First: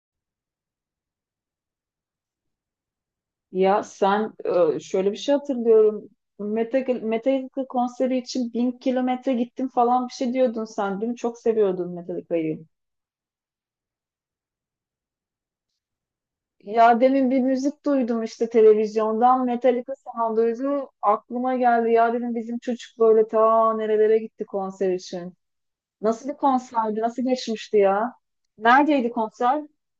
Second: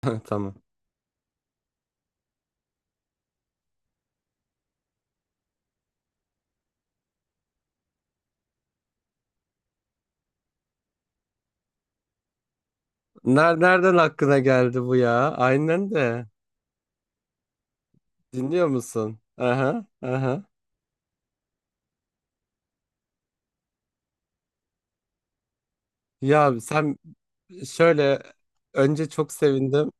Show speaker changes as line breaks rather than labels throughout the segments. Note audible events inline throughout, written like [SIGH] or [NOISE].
[LAUGHS] Tamam.
Ya sen şöyle bir şey hatırlıyorum. Metallica konseri için 1000 kilometre gittim falan bir şey diyordun sen. Değil mi? Çok seviyordun Metallica'yı.
Nereden aklına geldi bu ya? Aynen de.
Ya demin bir müzik duydum işte
Dinliyor musun?
televizyondan
Aha,
Metallica
aha.
sounduydu. Aklıma geldi ya dedim bizim çocuk böyle ta nerelere gitti konser için. Nasıl bir
Ya sen
konserdi? Nasıl geçmişti ya?
şöyle önce
Neredeydi
çok
konser?
sevindim.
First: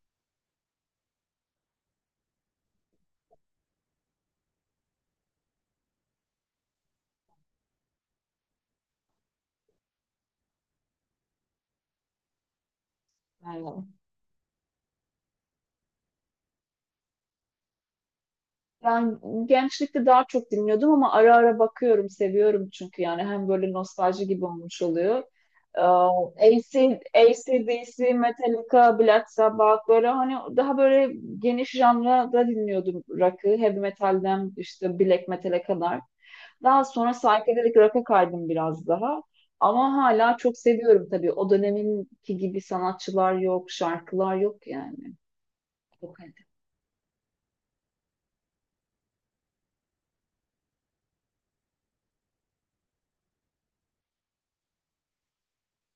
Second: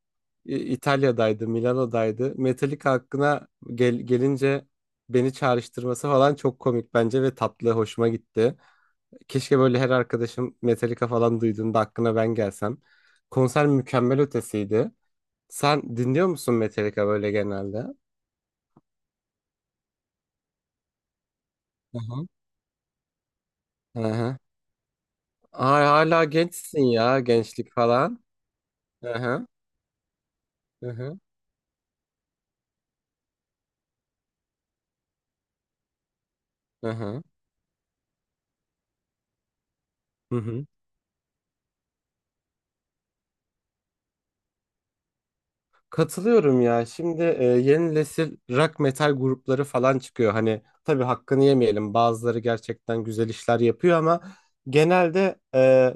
İtalya'daydı, Milano'daydı. Metallica hakkına gelince beni çağrıştırması falan çok komik bence ve tatlı, hoşuma gitti. Keşke böyle her arkadaşım Metallica falan duyduğunda aklına ben gelsem. Konser mükemmel ötesiydi. Sen dinliyor musun Metallica böyle genelde?
Yani gençlikte daha çok dinliyordum ama ara ara bakıyorum, seviyorum çünkü yani hem böyle nostalji
Aha.
gibi olmuş oluyor.
Ay hala gençsin
AC,
ya gençlik
AC/DC,
falan.
Metallica,
Hı
Black
hı.
Sabbath böyle hani daha
Hı
böyle
hı.
geniş janrada dinliyordum rock'ı. Heavy metalden işte black metal'e kadar. Daha
Hı
sonra
hı.
psychedelic rock'a kaydım biraz daha. Ama hala
Hı
çok
hı.
seviyorum tabii. O döneminki gibi sanatçılar yok, şarkılar yok yani. Çok kaliteli.
Katılıyorum ya. Şimdi yeni nesil rock metal grupları falan çıkıyor. Hani tabii hakkını yemeyelim. Bazıları gerçekten güzel işler yapıyor ama genelde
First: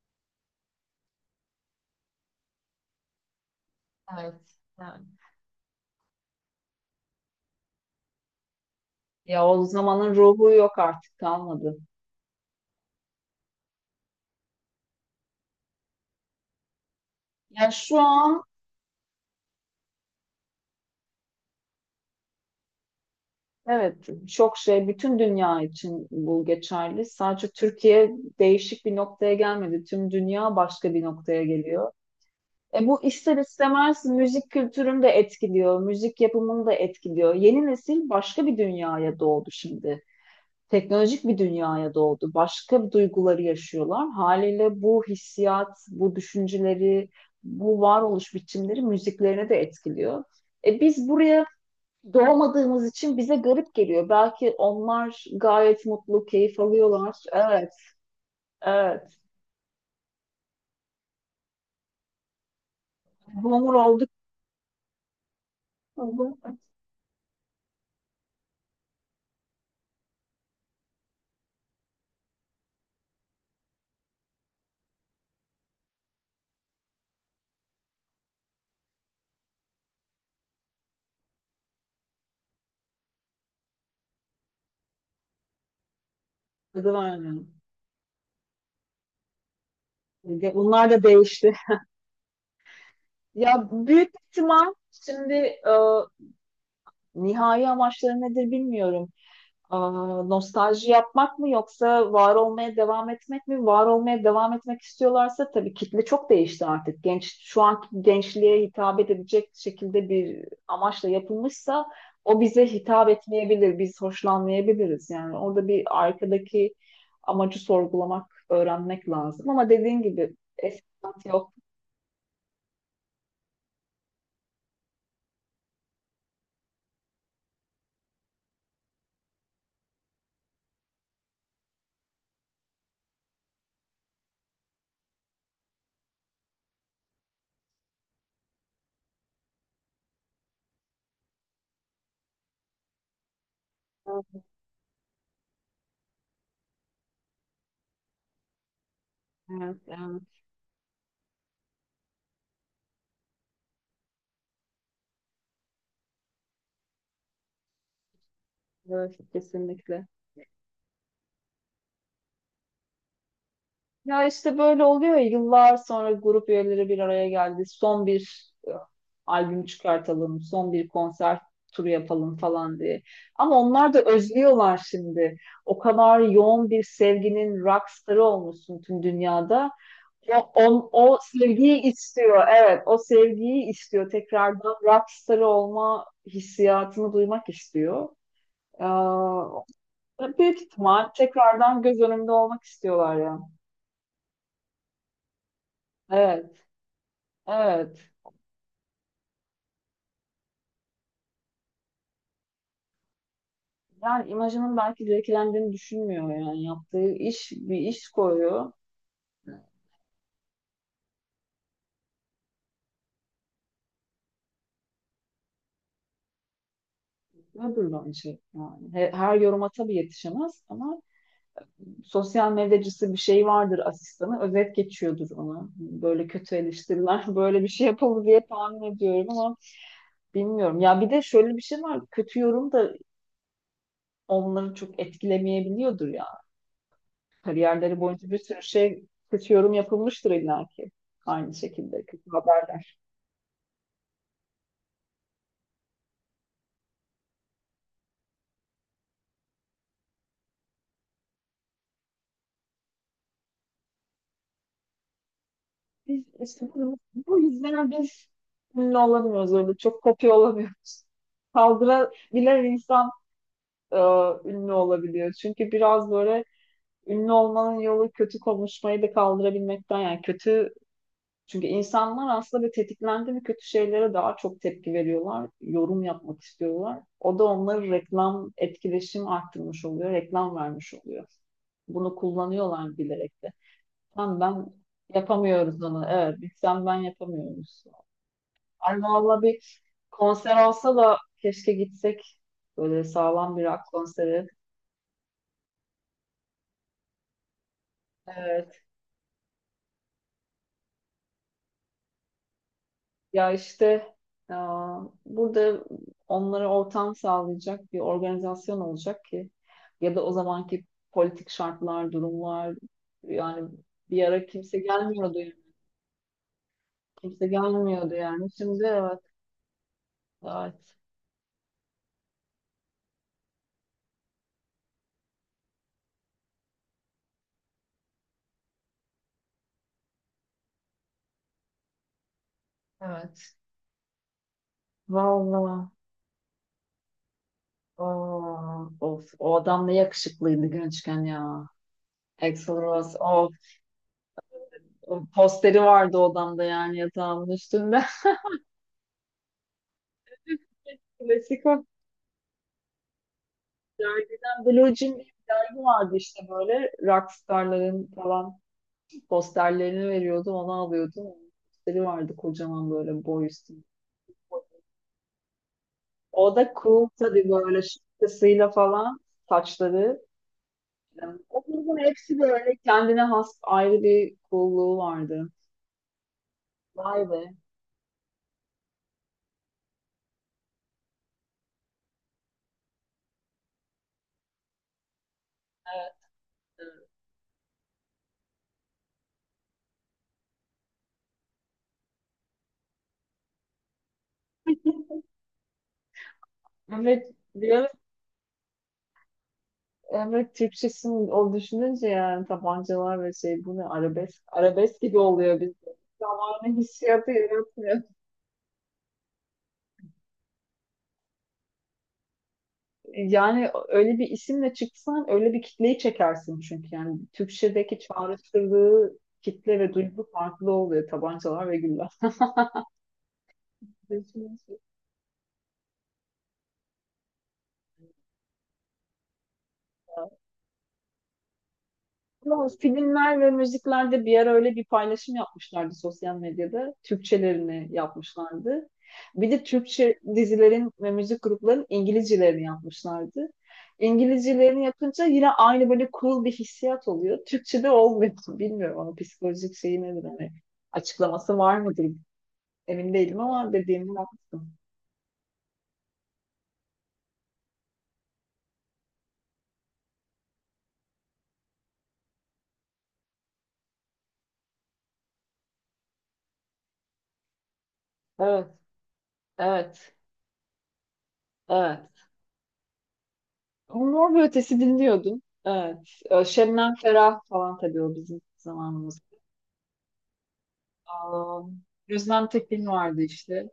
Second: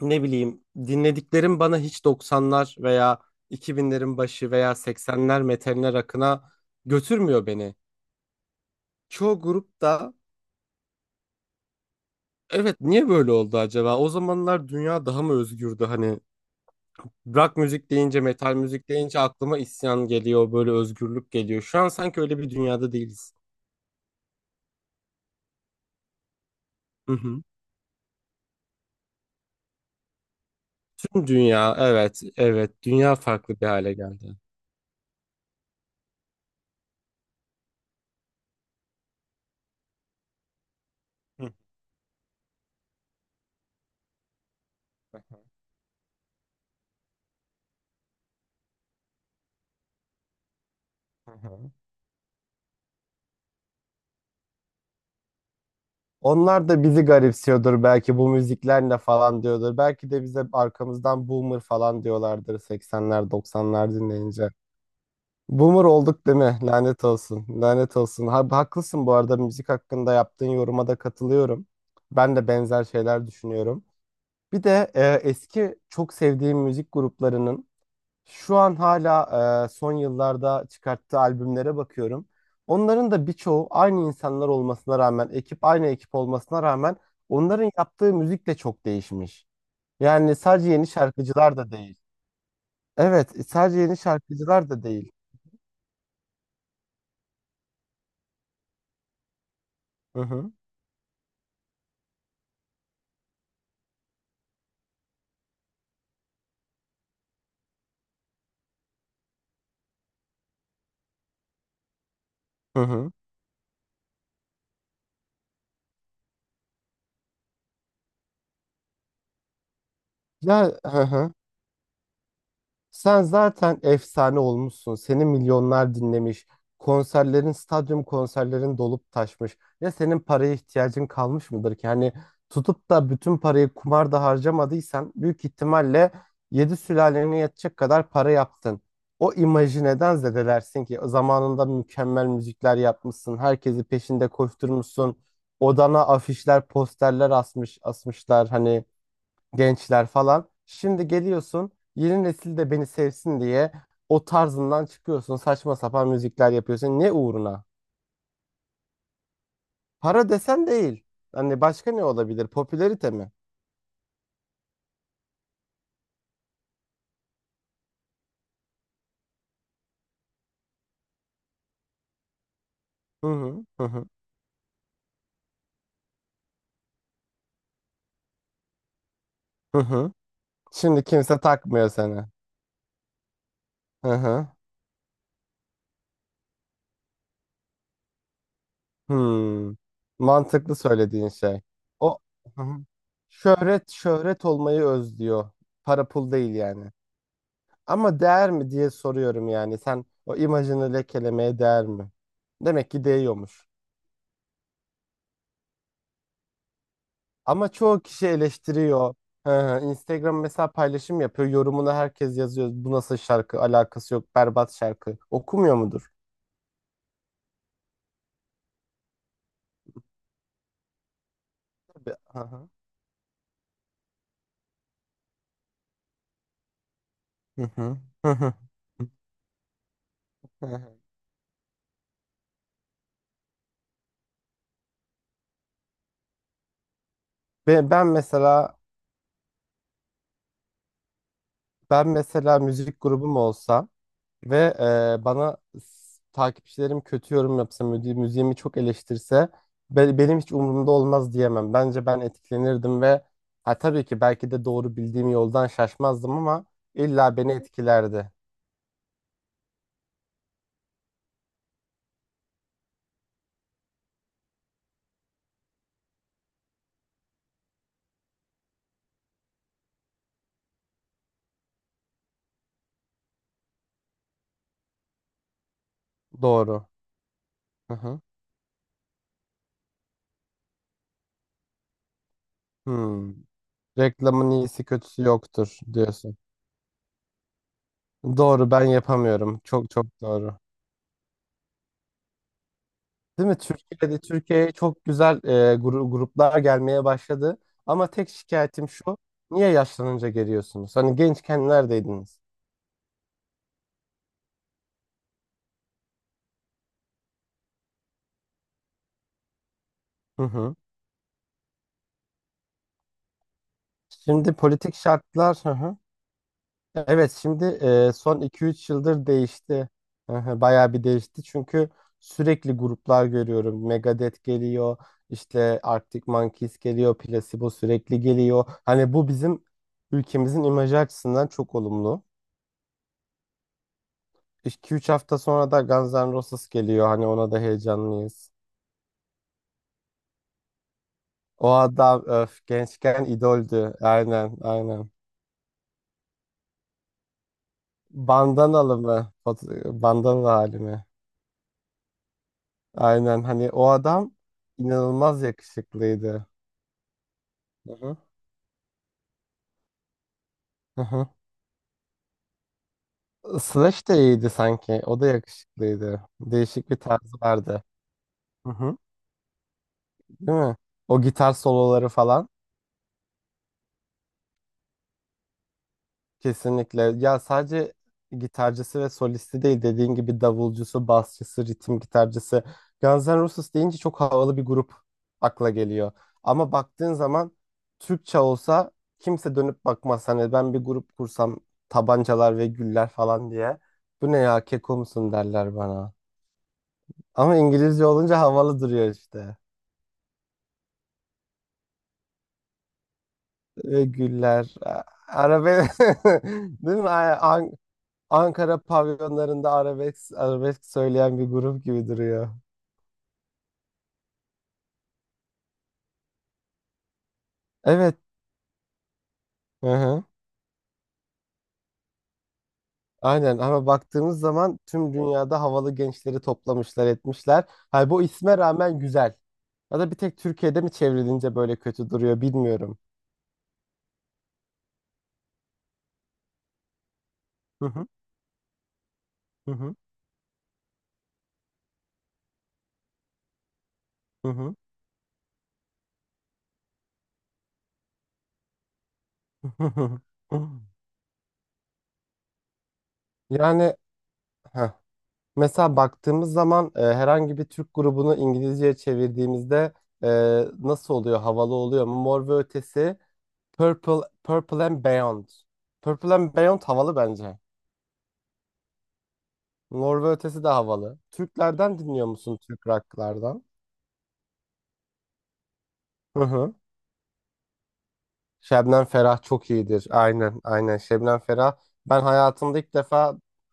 ne bileyim dinlediklerim bana hiç doksanlar veya 2000'lerin başı
Evet.
veya
Evet.
80'ler metaline rock'ına götürmüyor beni. Çoğu
Ya o
grupta
zamanın ruhu yok artık kalmadı.
evet niye böyle oldu acaba? O zamanlar dünya daha mı özgürdü hani? Rock
Ya
müzik
şu
deyince,
an,
metal müzik deyince aklıma isyan geliyor, böyle özgürlük geliyor. Şu an sanki öyle bir dünyada değiliz.
evet, çok şey, bütün dünya için bu geçerli.
Hı hı.
Sadece Türkiye değişik bir noktaya gelmedi. Tüm dünya başka bir
Tüm
noktaya
dünya,
geliyor.
evet, evet,
Bu
dünya
ister
farklı bir hale
istemez
geldi.
müzik kültürünü de etkiliyor, müzik yapımını da etkiliyor. Yeni nesil başka bir dünyaya doğdu şimdi. Teknolojik bir
Hı
dünyaya doğdu. Başka duyguları yaşıyorlar. Haliyle bu hissiyat, bu düşünceleri, bu varoluş biçimleri müziklerine de etkiliyor. Biz
hı.
buraya
Hı.
doğmadığımız için bize garip geliyor. Belki onlar gayet mutlu, keyif
Onlar da bizi
alıyorlar. Evet,
garipsiyordur belki, bu müzikler ne
evet.
falan diyordur. Belki de bize arkamızdan boomer falan diyorlardır 80'ler
Boomer
90'lar
olduk.
dinleyince. Boomer olduk değil mi? Lanet olsun. Lanet olsun. Ha, haklısın bu arada, müzik hakkında yaptığın yoruma da katılıyorum. Ben de benzer şeyler düşünüyorum. Bir de eski çok sevdiğim müzik gruplarının şu an hala son yıllarda çıkarttığı albümlere bakıyorum. Onların da birçoğu aynı insanlar olmasına rağmen, ekip aynı ekip olmasına
Tadı
rağmen onların yaptığı müzik de çok değişmiş. Yani sadece yeni
Bunlar da değişti.
şarkıcılar da değil. Evet,
Ya
sadece yeni
büyük
şarkıcılar
ihtimal
da değil.
şimdi, nihai amaçları nedir bilmiyorum. Aa,
Hı hı.
nostalji yapmak mı yoksa var olmaya devam etmek mi? Var olmaya devam etmek istiyorlarsa tabii kitle çok değişti artık. Şu anki gençliğe hitap edebilecek şekilde bir amaçla yapılmışsa o bize
Hı
hitap
hı.
etmeyebilir. Biz hoşlanmayabiliriz. Yani orada bir arkadaki amacı sorgulamak, öğrenmek lazım. Ama dediğin gibi
Ya
eski
hı
tat
hı.
yok.
Sen zaten efsane olmuşsun. Seni milyonlar dinlemiş. Konserlerin, stadyum konserlerin dolup taşmış. Ya senin paraya ihtiyacın kalmış mıdır ki? Hani tutup da bütün parayı kumarda harcamadıysan büyük ihtimalle yedi sülalene yetecek kadar para yaptın. O imajı neden zedelersin ki? Zamanında mükemmel müzikler yapmışsın. Herkesi peşinde koşturmuşsun. Odana afişler, posterler asmışlar. Hani
Evet,
gençler
evet,
falan. Şimdi geliyorsun, yeni nesil de beni sevsin diye o tarzından çıkıyorsun. Saçma sapan müzikler yapıyorsun. Ne uğruna?
evet, kesinlikle.
Para desen değil. Hani başka ne olabilir? Popülerite mi?
Ya işte böyle oluyor ya, yıllar sonra grup üyeleri bir araya geldi. Son bir albüm çıkartalım, son bir konser turu yapalım falan diye.
Hı
Ama
hı hı
onlar da
hı.
özlüyorlar şimdi. O kadar yoğun bir sevginin rockstarı olmuşsun tüm dünyada.
Hı hı.
O, o,
Şimdi
o
kimse
sevgiyi
takmıyor seni.
istiyor. Evet, o sevgiyi
Hı
istiyor.
hı.
Tekrardan rockstarı olma hissiyatını duymak istiyor. Ee,
Hmm.
büyük
Mantıklı
ihtimal
söylediğin şey.
tekrardan göz
O
önünde
hı
olmak
hı.
istiyorlar ya.
Şöhret şöhret olmayı özlüyor. Para pul değil
Evet.
yani.
Evet.
Ama değer mi diye soruyorum yani. Sen o imajını lekelemeye değer mi? Demek ki değiyormuş.
Yani imajının belki zevklendiğini düşünmüyor yani. Yaptığı iş
Ama
bir
çoğu
iş
kişi
koyuyor.
eleştiriyor. Hı hı, Instagram mesela paylaşım yapıyor. Yorumuna herkes yazıyor. Bu nasıl şarkı? Alakası yok. Berbat şarkı. Okumuyor mudur?
Ödül bence yani. Her yoruma tabii yetişemez ama
Tabii. Hı
sosyal
hı.
medyacısı bir şey vardır, asistanı. Özet geçiyordur ona. Böyle kötü eleştiriler [LAUGHS] böyle
Hı
bir şey
hı.
yapıldı
Hı
diye
hı.
tahmin ediyorum ama
Hı
bilmiyorum.
hı.
Ya bir de şöyle bir şey var. Kötü yorum da onları çok etkilemeyebiliyordur ya.
Ben,
Kariyerleri
ben
boyunca bir sürü
mesela
şey kötü yorum yapılmıştır illa ki. Aynı şekilde
ben
kötü
mesela
haber.
müzik grubum olsa. Ve bana takipçilerim kötü yorum yapsa, müziğimi çok eleştirse, benim hiç umurumda olmaz diyemem. Bence ben etkilenirdim ve ha, tabii ki belki de doğru bildiğim yoldan
Biz
şaşmazdım
işte
ama
bu
illa
bu
beni
yüzden biz
etkilerdi.
ünlü olamıyoruz öyle. Çok kopya olamıyoruz. Kaldırabilen insan, e, ünlü olabiliyor. Çünkü biraz böyle ünlü olmanın yolu kötü konuşmayı da kaldırabilmekten, yani kötü. Çünkü insanlar aslında bir tetiklendi mi kötü şeylere daha çok tepki veriyorlar. Yorum yapmak
Doğru.
istiyorlar. O da onları,
Hı hı.
reklam, etkileşim arttırmış oluyor. Reklam vermiş oluyor. Bunu kullanıyorlar
Hmm.
bilerek de. Sen
Reklamın
ben
iyisi kötüsü yoktur
yapamıyoruz onu. Evet,
diyorsun.
biz sen ben yapamıyoruz.
Doğru, ben
Ay valla
yapamıyorum.
bir
Çok çok doğru.
konser olsa da keşke gitsek. Böyle
Değil
sağlam
mi?
bir rock
Türkiye'de,
konseri.
Türkiye'ye çok güzel gruplar gelmeye başladı. Ama tek
Evet.
şikayetim şu. Niye yaşlanınca geliyorsunuz? Hani gençken neredeydiniz?
Ya işte, aa, burada onlara ortam sağlayacak bir organizasyon olacak ki, ya da o
Hı hı.
zamanki politik şartlar, durumlar, yani bir ara
Şimdi
kimse
politik
gelmiyordu yani.
şartlar hı hı. Evet,
Kimse
şimdi
gelmiyordu
son
yani. Şimdi
2-3
evet.
yıldır değişti. Hı hı, bayağı
Evet.
bir değişti. Çünkü sürekli gruplar görüyorum. Megadeth geliyor. İşte Arctic Monkeys geliyor. Placebo sürekli geliyor. Hani bu bizim ülkemizin imajı açısından çok olumlu.
Evet.
2 üç hafta sonra da
Vallahi.
Guns N' Roses geliyor. Hani ona da heyecanlıyız.
Aa, of, o adam ne yakışıklıydı gençken ya.
O adam öf,
Axl Rose,
gençken
of,
idoldü. Aynen aynen.
o posteri vardı odamda, yani yatağımın üstünde. [LAUGHS]
Bandanalı mı? Bandanalı hali mi?
Klasik o.
Aynen, hani o adam
Dergiden, Blue Jean diye
inanılmaz
bir dergi vardı işte,
yakışıklıydı.
böyle
Hı
rockstarların
hı.
falan posterlerini veriyordu, onu
Hı
alıyordum.
hı.
Onun posteri vardı, kocaman, böyle boy üstünde.
Slash de iyiydi sanki. O da yakışıklıydı.
O da
Değişik bir
cool
tarzı
tabii, böyle
vardı.
şapkasıyla
Hı hı.
falan, saçları.
Değil mi? O
Yani
gitar
o grubun
soloları
hepsi
falan.
böyle kendine has ayrı bir coolluğu vardı.
Kesinlikle.
Vay
Ya
be.
sadece gitarcısı ve solisti değil, dediğin gibi davulcusu, basçısı, ritim gitarcısı. Guns N' Roses deyince çok havalı bir grup akla geliyor.
Evet,
Ama
evet,
baktığın zaman Türkçe olsa kimse dönüp bakmaz. Hani ben bir grup kursam tabancalar ve güller falan diye. Bu ne ya, keko musun derler bana.
evet
Ama
diyor.
İngilizce olunca havalı duruyor işte.
Evet, Türkçesini o düşününce yani, tabancalar ve şey, bu ne,
Ve
arabesk
güller.
arabesk gibi oluyor
Arabe
bizde.
[LAUGHS]
Zamanı
değil mi?
hissiyatı yaratmıyor.
Ankara pavyonlarında arabesk, arabesk söyleyen bir grup gibi duruyor.
Yani öyle bir isimle çıksan öyle bir kitleyi çekersin, çünkü yani Türkçedeki
Evet.
çağrıştırdığı kitle
Hı
ve
hı.
duygu farklı oluyor, tabancalar ve
Aynen, ama baktığımız
güller.
zaman tüm dünyada havalı gençleri toplamışlar etmişler. Hay bu isme rağmen güzel. Ya da bir tek Türkiye'de mi çevrilince böyle kötü duruyor
Ama
bilmiyorum.
filmler ve müziklerde bir ara öyle bir paylaşım yapmışlardı sosyal medyada. Türkçelerini yapmışlardı. Bir de
Hı hı,
Türkçe dizilerin ve müzik gruplarının İngilizcelerini yapmışlardı.
hı hı,
İngilizcelerini yapınca yine aynı böyle cool bir hissiyat oluyor. Türkçe'de olmuyor. [LAUGHS] Bilmiyorum ama psikolojik
hı
şeyi
hı.
nedir? Hani
[LAUGHS]
açıklaması var mıdır? Emin değilim ama
Yani
dediğimi yaptım.
heh, mesela baktığımız zaman herhangi bir Türk grubunu İngilizceye çevirdiğimizde e, nasıl oluyor? Havalı oluyor mu? Mor ve Ötesi. Purple and Beyond. Purple and Beyond havalı bence.
Evet, evet,
Mor ve Ötesi de havalı. Türklerden
evet.
dinliyor musun, Türk rocklardan?
Mor ve Ötesi dinliyordum. Evet.
Hı hı.
Şebnem Ferah falan, tabii o bizim
Şebnem
zamanımız.
Ferah çok iyidir. Aynen, aynen. Şebnem
Aa,
Ferah. Ben
Özlem
hayatımda
Tekin
ilk
vardı
defa
işte.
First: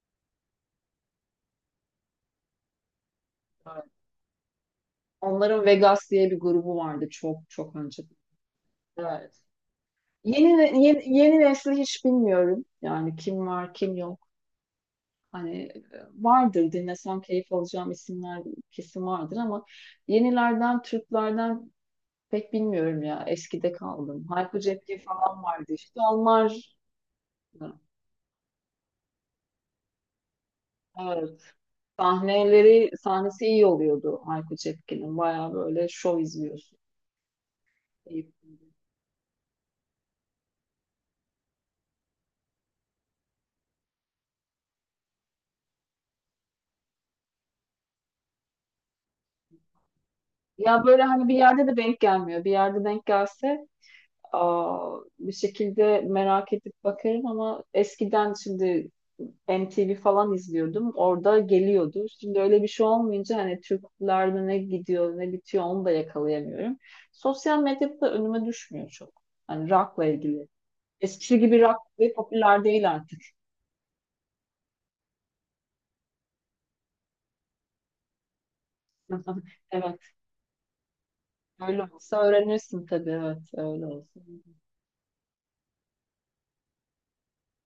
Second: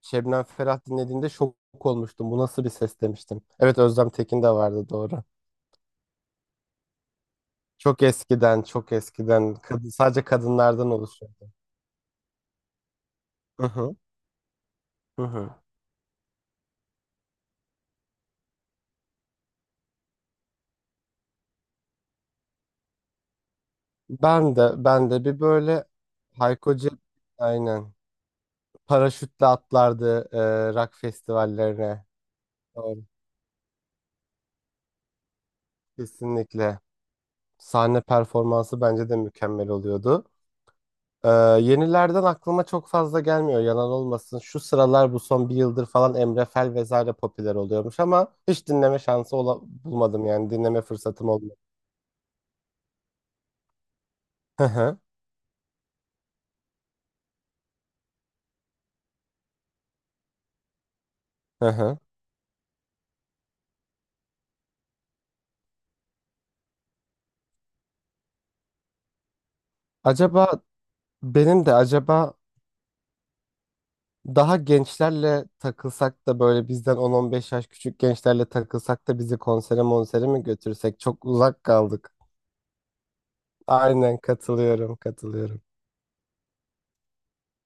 Şebnem Ferah dinlediğimde şok olmuştum. Bu nasıl bir ses demiştim. Evet,
Evet.
Özlem Tekin de vardı, doğru.
Onların Vegas diye bir grubu vardı çok çok önce.
Çok eskiden, çok
Evet.
eskiden. Kadın, sadece
Yeni, ne-
kadınlardan
yeni,
oluşuyor.
yeni nesli hiç bilmiyorum. Yani kim
Hı
var kim
hı.
yok.
Hı
Hani,
hı.
vardır dinlesem keyif alacağım isimler, kesin vardır, ama yenilerden Türklerden pek bilmiyorum ya. Eskide kaldım.
Ben
Hayko
de,
Cepkin
ben de bir
falan vardı
böyle
işte.
Hayko
Onlar.
Cep, aynen. Paraşütle atlardı rock
Evet.
festivallerine.
sahneleri
Doğru.
sahnesi iyi oluyordu Hayko Cepkin'in. Baya böyle şov izliyorsun.
Kesinlikle. Sahne performansı bence de mükemmel oluyordu. E, Yenilerden aklıma çok fazla gelmiyor, yalan olmasın. Şu sıralar, bu son bir yıldır falan Emre Fel vesaire popüler oluyormuş ama hiç dinleme şansı bulmadım, yani dinleme
Ya böyle hani
fırsatım
bir
olmadı.
yerde de denk gelmiyor. Bir yerde denk gelse,
Hı
aa,
hı,
bir şekilde merak edip bakarım ama eskiden şimdi MTV falan izliyordum. Orada
hı hı.
geliyordu. Şimdi öyle bir şey olmayınca hani Türklerde ne gidiyor ne bitiyor onu da yakalayamıyorum. Sosyal medyada da önüme düşmüyor çok. Hani rock'la
Acaba
ilgili. Eskisi gibi
benim de
rock ve
acaba
popüler değil artık.
daha gençlerle takılsak da, böyle bizden 10-15 yaş küçük gençlerle takılsak da bizi
[LAUGHS]
konsere
Evet,
monsere mi götürsek? Çok uzak
öyle
kaldık.
olsa öğrenirsin tabii. Evet, öyle
Aynen
olsa.
katılıyorum, katılıyorum.